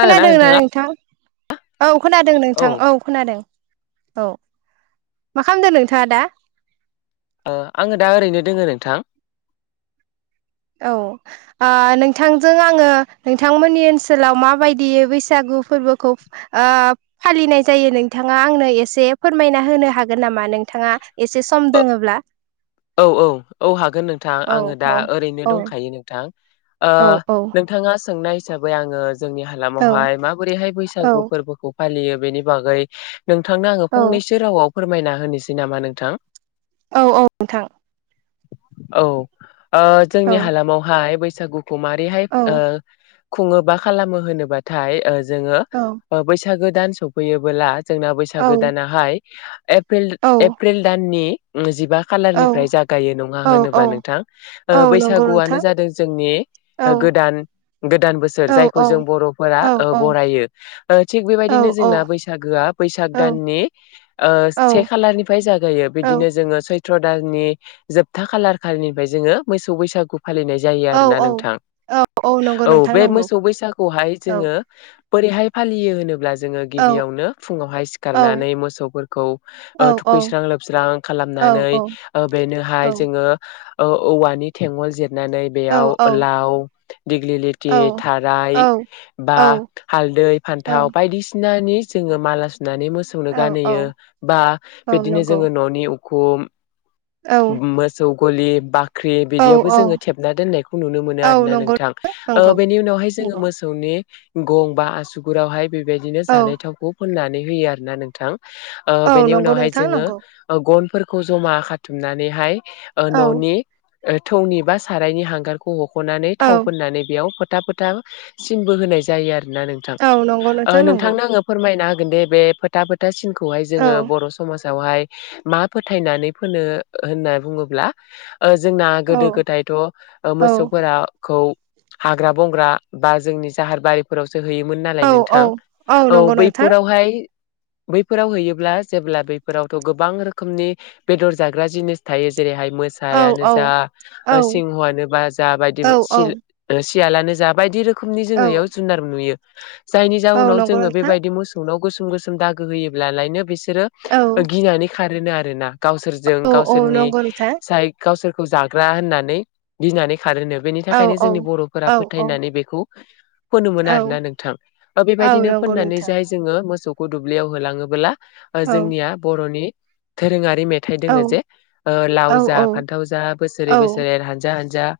खोनादोंना नोंथां औ खोनादों नोंथां औ खोनादों। औ मा खालामदों नोंथाङा दा? ओ आङो दा ओरैनो दोङो नोंथां। औ ओ नोंथांजों आङो नोंथांमोननि ओनसोलाव माबायदि बैसागु फोरबोखौ ओ फालिनाय जायो नोंथाङा आंनो एसे फोरमायना होनो हागोन नामा? नोंथाङा एसे सम दोङोब्ला। औ औ औ हागोन नोंथां औ आङो दा औ ओरैनो औ दंखायो नोंथां। ओ औ औ नोंथाङा सोंनाय हिसाबै आङो जोंनि औ हालामावहाय माबोरैहाय औ बैसागु फोरबोखौ फालियो बेनि बागै नोंथांनो आङो औ फंनैसो रावाव फोरमायना होनोसै नामा नोंथां। औ औ नोंथां। औ ओ औ जोंनि हालामावहाय बैसागु खौ मारैहाय औ ओ खुङो बा खालामो होनोबाथाय ओ जोङो औ ओ बैस सागो दान सफैयोबोला जोंना बैसागो दानाहाय एप्रिल औ एप्रिल दाननि ओ जिबा कालारनिफ्राय जागायो नङा औ होनोबा औ नोंथां औ ओ नंगौ बैसागुआनो नोंथां जादों जोंनि औ ओ गोदान गोदान बोसोर औ जायखौ जों बर'फोरा औ ओ औ बरायो ओ थिग औ बेबायदिनो औ जोंना बैसागोआ बैसाग औ दाननि ओ औ से खालारनिफ्राय जागायो औ बिदिनो जोङो सैथ थ्र दाननि जोबथा खालार खालिनिफ्राय जोङो मोसौ बैसागु फालिनाय जायो औ आरोना औ नोंथां। नंगौ औ नोंथां बे नंगौ मोसौ बैसागुहाय औ जोङो बोरैहाय फालियो होनोब्ला जोङो औ गिबियावनो फुङावहाय औ सिखारनानै मोसौफोरखौ औ ओ औ थुखैस्रां लोबस्रां खालामनानै औ ओ औ बेनोहाय जोङो ओ औवानि थेगल जिर नानै औ बेयाव लाव दिग्लिलिथि थाराय बा औ हाल दै फान्थाव बायदिसिना नि जोङो माला सुनानै मोसौनो औ औ गानहोयो बा औ बिदिनो नंगौ जोङो न'नि उ खुम औ मोसौ गलि बा ख्रि औ बिदियावबो औ जोङो थेबना दोननायखौ नुनो मोनो औ आरोना नंगौ नोंथां ओ नंगौ बेनि उनावहाय जोङो नंगौ मोसौनि गं बा आसुगुरावहाय बेबायदिनो औ जानाय थावखौ फोननानै होयो आरो ना नोंथां। ओ औ बेनि नंगौ उनावहाय नोंथां नंगौ जोङो गनफोरखौ जमा खाथुमनानैहाय ओ औ न'नि ओ थौनि बा सारायनि हांगारखौ हख'नानै औ थाव फोननानै बेयाव फो था फोथा सिन बोहोनाय जायो आरोना नोंथां। औ नंगौ ओ नोंथां नंगौ नोंथांनो आङो फोरमायना दे बे फोथा फोथा सिनखौहाय औ जोङो बर'समाजआवहाय मा फो थायनानै फोनो होनना बुङोब्ला ओ जोंना औ गोदो गोदायथ' ओ औ मोसौफोराखौ हाग्रा बंग्रा बा जोंनि जाहार बारिफोराव सो होयोमोन नालाय औ औ नोंथां। औ नंगौ नोंथां बैफोरावहाय बैफोराव हैयोब्ला जेब्ला बैफोरावथ' गोबां रोखोमनि बेदर जाग्रा जिनिस थायो। जेरैहाय औ मोसायानो औ जा औ सिंहआनो बा जा बायदि औ औ सियालानो जा बायदि रोखोमनि औ जोङो इयाव जुनार नुयो । जायनि औ जाहनाव नंगौ जोङो नोंथां बेबायदि मोसौनाव गोसोम गोसोम दागो होयोब्लालायनो बेसोर औ बिसोरो गिनानै खारो आरोना गावसोरजों औ औ गावसोरनि नंगौ नोंथां साइ गावसोर जाग्रा होननानै गिनानै खारोनो बेनि औ थाखायनो औ जोंनि बर'फोरा औ औ फोथायनानै बेखौ फोनोमोन औ आर ना नोंथां औ बेबायदिनो नंगौ फोननानै नोंथां जाय जोङो मोसौखौ दुब्लियाव होलाङोब्ला ओ औ जोंनिया बर'नि दोरोङारि मेथाइ औ दङ जे औ लाव औ फान्थाव जा बोसोरै औ बोसोरै हानज हानजा जा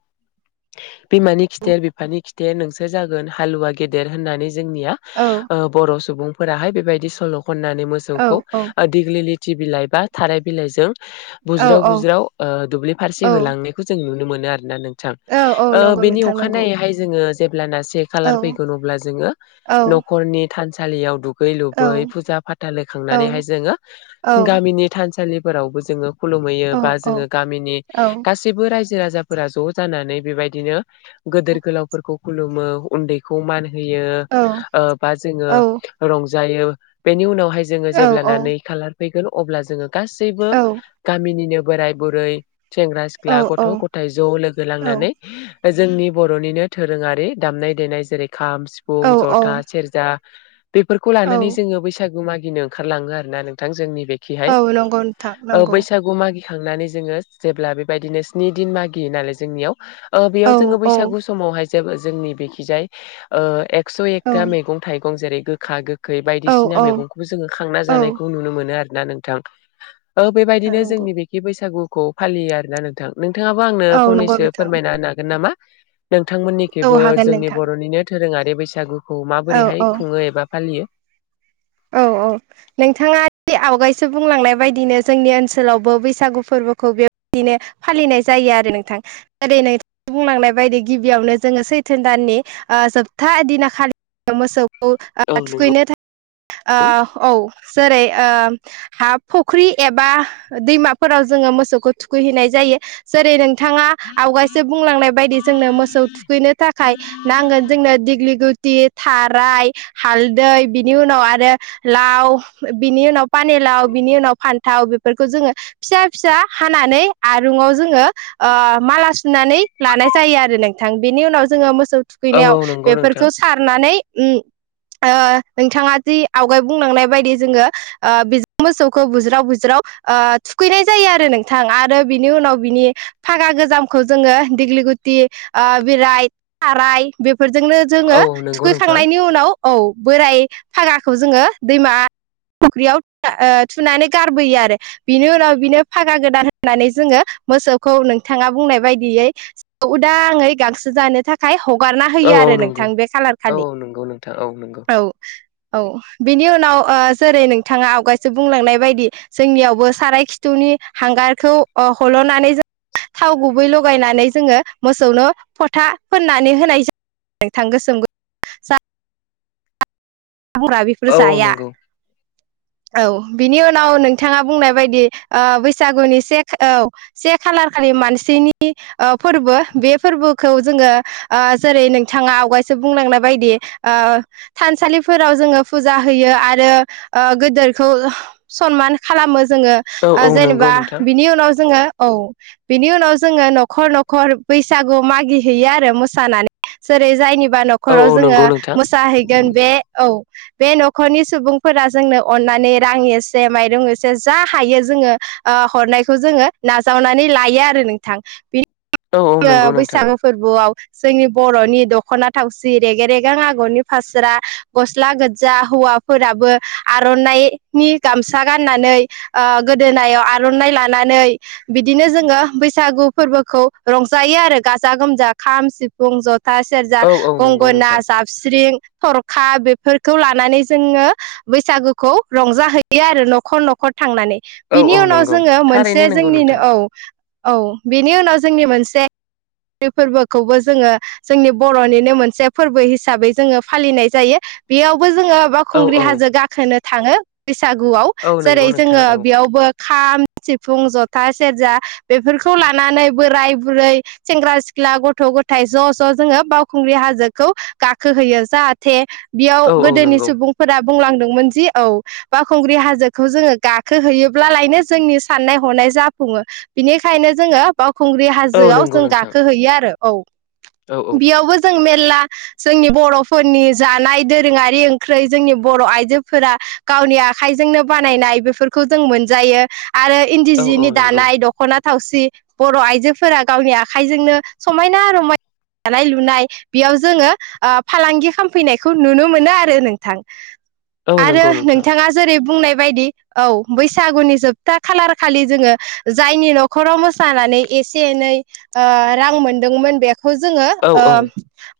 बिमानि खिथेर बिफानि खिथेर नोंसोर जागोन हालुवा गेदेर होननानै जोंनि औ ओ बर' सुबुंफोराहाय बेबायदि सल' खनानै मोसौखौ औ औ खुथि बिलाइ बा थाराय बिलाइजों बुज्राव औ औ बुज्राव दुब्लि फारसे होलांनायखौ जों नुनो मोनो। बेनो आरोना नोंथां औ औ ओ नंगौ बेनि नोंथां नंगौ अखानायैहाय जोंङो फै ज औ औ [unintelligible] थुगै औ लुबै फुजा फाथा औ लखांनानैहाय जोङो औ गामिनि थानसालिफोरावबो जोङो खुलुमैयो औ बा जोङो गामिनि औ गासैबोजो राय रायजो राजाफोरा ज' जानानै बेबायदिनो गोदोर गोलावफोरखौ खुलुमो उन्दैखौ मा होन ओ बा जोङो रंजायो बेनि उनाव जोङो जेब्लाना नै खालार फैगोन अब्ला जोङो गासैबोन औ गामिनि बोराय बुरै सेंग्रा सिख्ला गथ' गथायाइ ज' लोगो लांनानै जोंनि बर'निनो दोरोङारि दामनाय देनाय जेरै खाम सिफुं जथा औ सेरजा बेफोरखौ औ लानानै जोङो बैसागु मागिनो ओंखारलाङो आरो ना नोंथां जोंनि बेथिं औ नंगौ नोंथां नंगौ थांनानै जोङो जेब्ला बेबायदिनो स्नि दिन मागियो नालाय जोंनियाव औ बेयाव जोङो औ बैसागु समावहाय जेबो जोंनि बेथिंजाय एक्स' औ एकथा मैगं थाइगं जेरै गोखा गोखै बे औ बायदिसिना औ मैगंखौबो जोङो खांना जानायखौ नुनो मोनो आरो ना नोंथां ओ नोंथां बेबायदिनो नंगौ जोंनि बेथिं बैसागुखौ फालियो आरोना नोंथां नोंथाङाबो आंनो औ नंगौ फंनैसो नोंथां फोरमायना होनो हागोन नामा औ नोंथांमोननिथिंबो हागोन जोंनि नोंथां बर'निनो दोरोङारि बैसागुखौ औ माबोरैहाय औ खुङो एबा फालियो औ नोंथाङा आवगायसो बुंलांनाय बायदिनो जोंनि ओनसोलावबो बैसागु फोरबोखौ बे बिदिनो फालिनाय जायो आरो नोंथां बायदि नों बुंलांनाय बायदि गिबियावनो जोङो सैथोन दानि ओ जोब्था दिना खालि मोसौ औ औ नंगौ थुखैनो आ औ। जेरै ओ हा फुख्रि एबा दैमाफोराव जोङो मोसौखौ थुखैहैनाय जायो जेरै नों नोंथाङा आवगायसो बुंलांनाय बायदि जोंनो मोसौ थुखैनो थाखाय नांगोन जोंनो दिग्लिगु बिदि थाराय हालदै बिनि उनाव आरो लाव बिनि उनाव पानि लाव बिनि उनाव फान्थाव बेफोरखौ जोङो फिसा फिसा हानानै आरुंआव जोङो ओ माला सुनानै लानाय जायो आरो नोंथां। बेनि उनाव जोङो मोसौ औ थुखैनायाव औ नंगौ नोंथां बेफोरखौ सारनानै ओम ओ नोंथाङा जि आवगाय बुंलांनाय बायदि जोङोजों ओ मोसौखौ बुज्राव बुज्राव ओ थुखैनाय जायो आरो नोंथां आरो बिनि उनाव बिनि फागा गोजामखौ जोङो दिग्लि गुटि बेराय खाराय बेफोरजोंनो औ जोङो औ नंगौ नोंथां थुखैखांनायनि उनाव औ बोराय फागाखौ जोङो दैमा फुख्रियाव ओ थुनानै गारबोयो आरो बिनि उनाव बिनो फागा गोदान होननानै जोङो मोसौखौ नोंथाङा बुंनाय बायदियै उदाङै गांसो जानो थाखाय ह हगारना औ होयो औ आरो नंगौ नोंथां बे खालार औ खालि नंगौ नोंथां औ नंगौ औ। औ बिनि उनाव जेरै नोंथाङा आवगायसो बुंलांनाय बायदि जोंनियावबो साराय खिथुनि हांगारखौ हल'नानै जों थाव गुबै लगायनानै जोङो मोसौनो फोथा फोननानै होनाय जायो। गोथां गोसोम हामग्रा बेफोर औ औ जाया नंगौ औ बिनि उनाव नोंथाङा बुंनाय बायदि ओ बैसागुनि से औ से खालार खालि मानसिनि ओ फोरबो बे फोरबोखौ जोङो ओ जेरै नोंथाङा आवगायसो बुंलांनाय बादि ओ थानसालि फोराव जोङो फुजा होयो आरो ओ गोदोरखौ सनमान खालामो जोङो औ ओ औ नंगौ जेनेबा नोंथां बिनि उनाव जोङो औ बिनि उनाव जोङो न'खर न'खर बैसागु मागि हैैयो आरो मोसानानै जेरै जायनिबा औ न'खराव औ जोङो नंगौ नोंथां मोसाहैगोन बे औ बे न'खरनि सुबुंफोरा जोंनो अननानै रां एसे माइरं एसे जा हायो जों ङो ओ हरनायखौ जोंङो नाजावनानै लायो आरो नोंथां बेनि औ औ ओ नंगौ नोंथां बैसागु फोरबोआव जोंनि बर'नि दख'ना थावसि रेग रेगां आगरनि फास्रा गस्ला गोथजा हौवा फोराबो आर'नायनि गामसा गाननानै ओ गोदोनायाव आर'नाइ लाना नै बिदिनो जोङो बैसागु फोरबोखौ रंजायो आरो गाजा गोमजा खाम, सिफुं, जथा, सेरजा, औ औ नंगौ गंगोनना, नोंथां जाबस्रिं, थरखा बेफोरखौ लानानै जोङो बैसागुखौ रंजाहैयो आरो न'खर न' थांनानै औ बिनि औ उनाव नंगौ जोङो मोनसे थारैनो नंगौ जोंनिनो नोंथां औ औ बिनि उनाव जोंनि मोनसे फोरबोखौबो जोङो जोंनि बर'निनो मोनसे फोरबो हिसाबै जोङो फालिनाय जायो बेयाव जोङो औ बावखुंग्रि औ हाजो गाखोनो थाङो। बैसागुआव औ नंगौ जेरै नोंथां जोङो औ बेयावबो खाम, सिफुं, जथा, सेरजा बेफोरखौ लानानै बोराय बुरै सेंग्रा सिख्ला गथ' गथाय ज' ज' जोङो बावखुंग्रि हाजोखौ गाखो होयो जाहाथे बेयाव औ औ गोदोनि नंगौ सुबुंफोरा बुंलांदोंमोन जि औ बावखुंग्रि हाजोखौ जोङो गाखोहैयोब्लालायनो जोंनि साननाय हनाय जाफुङो बिनिखायनो जोंङो खुंग्रि औ हाजोआव नंगौ जों नोंथां गाखोहैयो आरो औ औ औ बेयावबो जों मे रला जोंनि बर'फोरनि जानाय दोरोङारि ओंख्रै जोंनि बर' आइजोफोरा गाव गावनि आखाइजोंनो बानायनाय बेफोरखौ जों मोनजायो। आरो इन्दि औ औ जिनि नंगौ दानाय दख'ना थावसि बर' आइजोफोरा गावनि आखाइजोंनो समायना रमायना दानाय लुनाय बेयाव जोङो ओ फालांगि खालामफैनायखौ नुनो मोनो आरो नोंथां औ आरो नंगौ नोंथां नोंथाङा जेरै बुंनाय बायदि औ बैसागुनि जोबथा खालार खालि जोङो जायनि नखराव मोसा नानै एसे एनै ओ रां मोनदोंमोन बेखौ जोङो औ ओ औ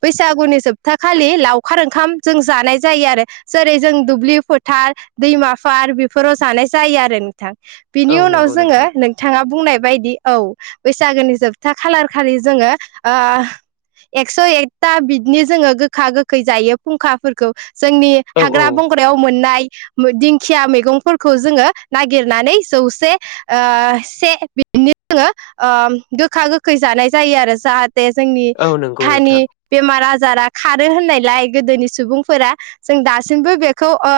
बैसागुनि जोबथा खालि लावखार ओंखाम जों जानाय जायो आरो जेरै जों दुब्लि फोथार दैमाफोर बेफोराव जानाय जायो आरो नोंथां बिनि औ उनाव नंगौ जोङो नोंथां नोंथाङा बुंनाय बायदि औ बैसागोनि जोबथा खालार खालि जोङो ओ एकस' एकथा बिदिनो जोङो गोखा गोखै जायो फुंखाफोरखौ जोंनि औ औ हाग्रा बंग्रायाव मोननाय दिंखिया मैगंफोरखौ जोङो नागिरनानै जौसे ओ से जोङो ओ गोखा- गोखै जानाय जायो आरो जाहा ते जोंनि औ नंगौ देहानि नोंथां बेमार आजार जारा खारो होननायलाय गोदोनि सुबुंफोरा जों दासिमबो बेखौ ओ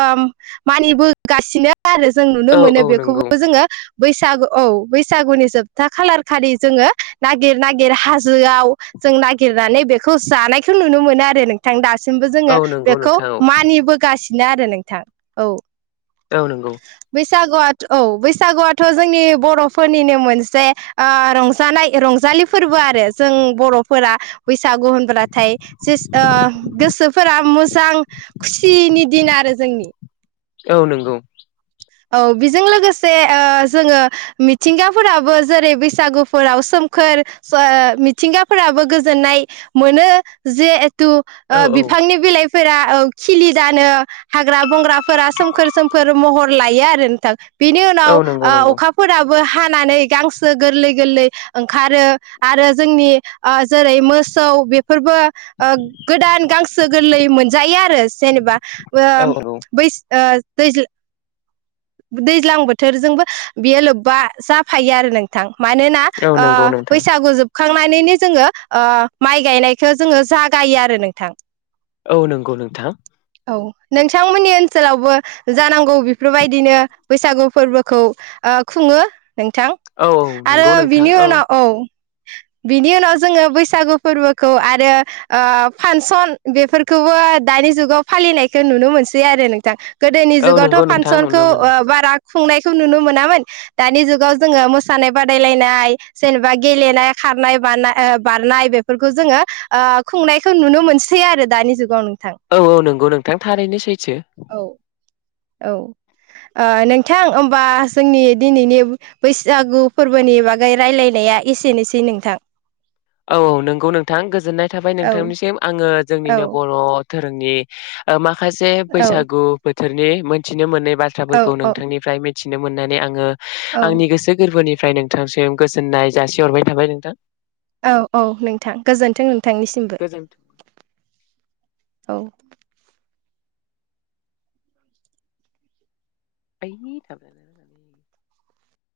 मानिबो गासिनो आरो जों नुनो औ मोनो औ नंगौ बेखौबो जोङो बैसागु औ बैसागुनि जोब था खालार खालि जोङो नागिर-नागिर हाजोआव जों नागिरनानै बेखौ जानाय नुनो मोनो आरो नोंथां दासो सिमबो औ जोङो नंगौ बेखौ नोंथां मानिबोगासिनो आरो नोंथां औ। औ नंगौ। बैसागु औ बैसागुआथ' जोंनि बर'फोरनिनो मोनसे रंजानाय रं जालि फोरबो आरो जों बर'फोरा बैसागु होनब्लाथाय गोसोफोर जा फुरा मोजां खुसिनि दिन आरो जोंनि। औ नंगौ। औ बेजों लोगोसे ओ जोङो मिथिंगा फोराबो जेरै बैसागुफोराव सोम -खोर मिथिंगा फोराबो गोजोननाय मोनो जे -थु औ औ बिफांनि बिलाइ फोरा औ खिलि जानो हाग्रा -बंग्राफोरा सोमखोर सोमखोर महर लायो आरो नोंथां बिनि उनाव औ नंगौ नंगौ अखाफोराबो बो हानानै गांसो गोरलै -गोरलै ओंखारो आरो जोंनि जेरै मो -सौ बेफोरबो ओ गोदान गांसो गोरलै मोनजायो आरो आरो जेनेबा औ औ बै ओ दैज दैज्लां बोथोरजोंबो बियो लोब्बा जाफायो आरो नोंथां। मानोना औ नंगौ नोंथां बैसागु जोब खांनानैनो जोङो माइ गायनायखौ जोङो जागायो आरो नोंथां। औ नंगौ नोंथां। औ नोंथांमोननि ओनसोलावबो जानांगौ बेफोरबायदिनो बैसागु फोरबोखौ ओ खुङो नोंथां औ आरो नंगौ नोंथां बिनि उनाव औ। बिनि उनाव जोङो बैसागु फोरबोखौ आरो फांसन बेफोरखौबो दा-दानि जुगाव फालिनायखौ नुनो मोनसै आरो नोंथां। गोदोनि औ नंगौ जुगावथ' नोंथां फांसनखौ नुनो मोनो बारा खुंनायखौ नुनो मोनामोन दानि जुगाव जोङो मोसानाय बादायलायनाय जेनेबा गेलेनाय खारनाय, बारनाय- बारनाय बेफोरखौ जोङो खुंनायखौ नुनो मोनसै आरो दानि जुगाव नोंथां औ -औ नंगौ नोंथां थारैनो सैथो। औ औ। ओ नोंथां होमबा जोंनि दिनैनि बैसागु फोरबोनि बागै रायलायनाया एसेनोसै नोंथां। औ- औ नंगौ नोंथां गोजोननाय थाबाय औ नोंथांनिसिम आङो औ जोंनिनो बर' घोरोमनि माखासे औ बैसागु बोथोरनि मोनथि मोननाय बाथ्राफोरखौ औ नोंथांनिफ्राय मिथिनो मोननानै आङो औ आंनि गोसो गोरबोनि -फ्राय नोंथांसिम गोजोननाय जासि हरबाय थाबाय नोंथां। औ औ नोंथां गोजोन्थों नों थांनिसिमबो गोजोनथों औ। थायनै थागोन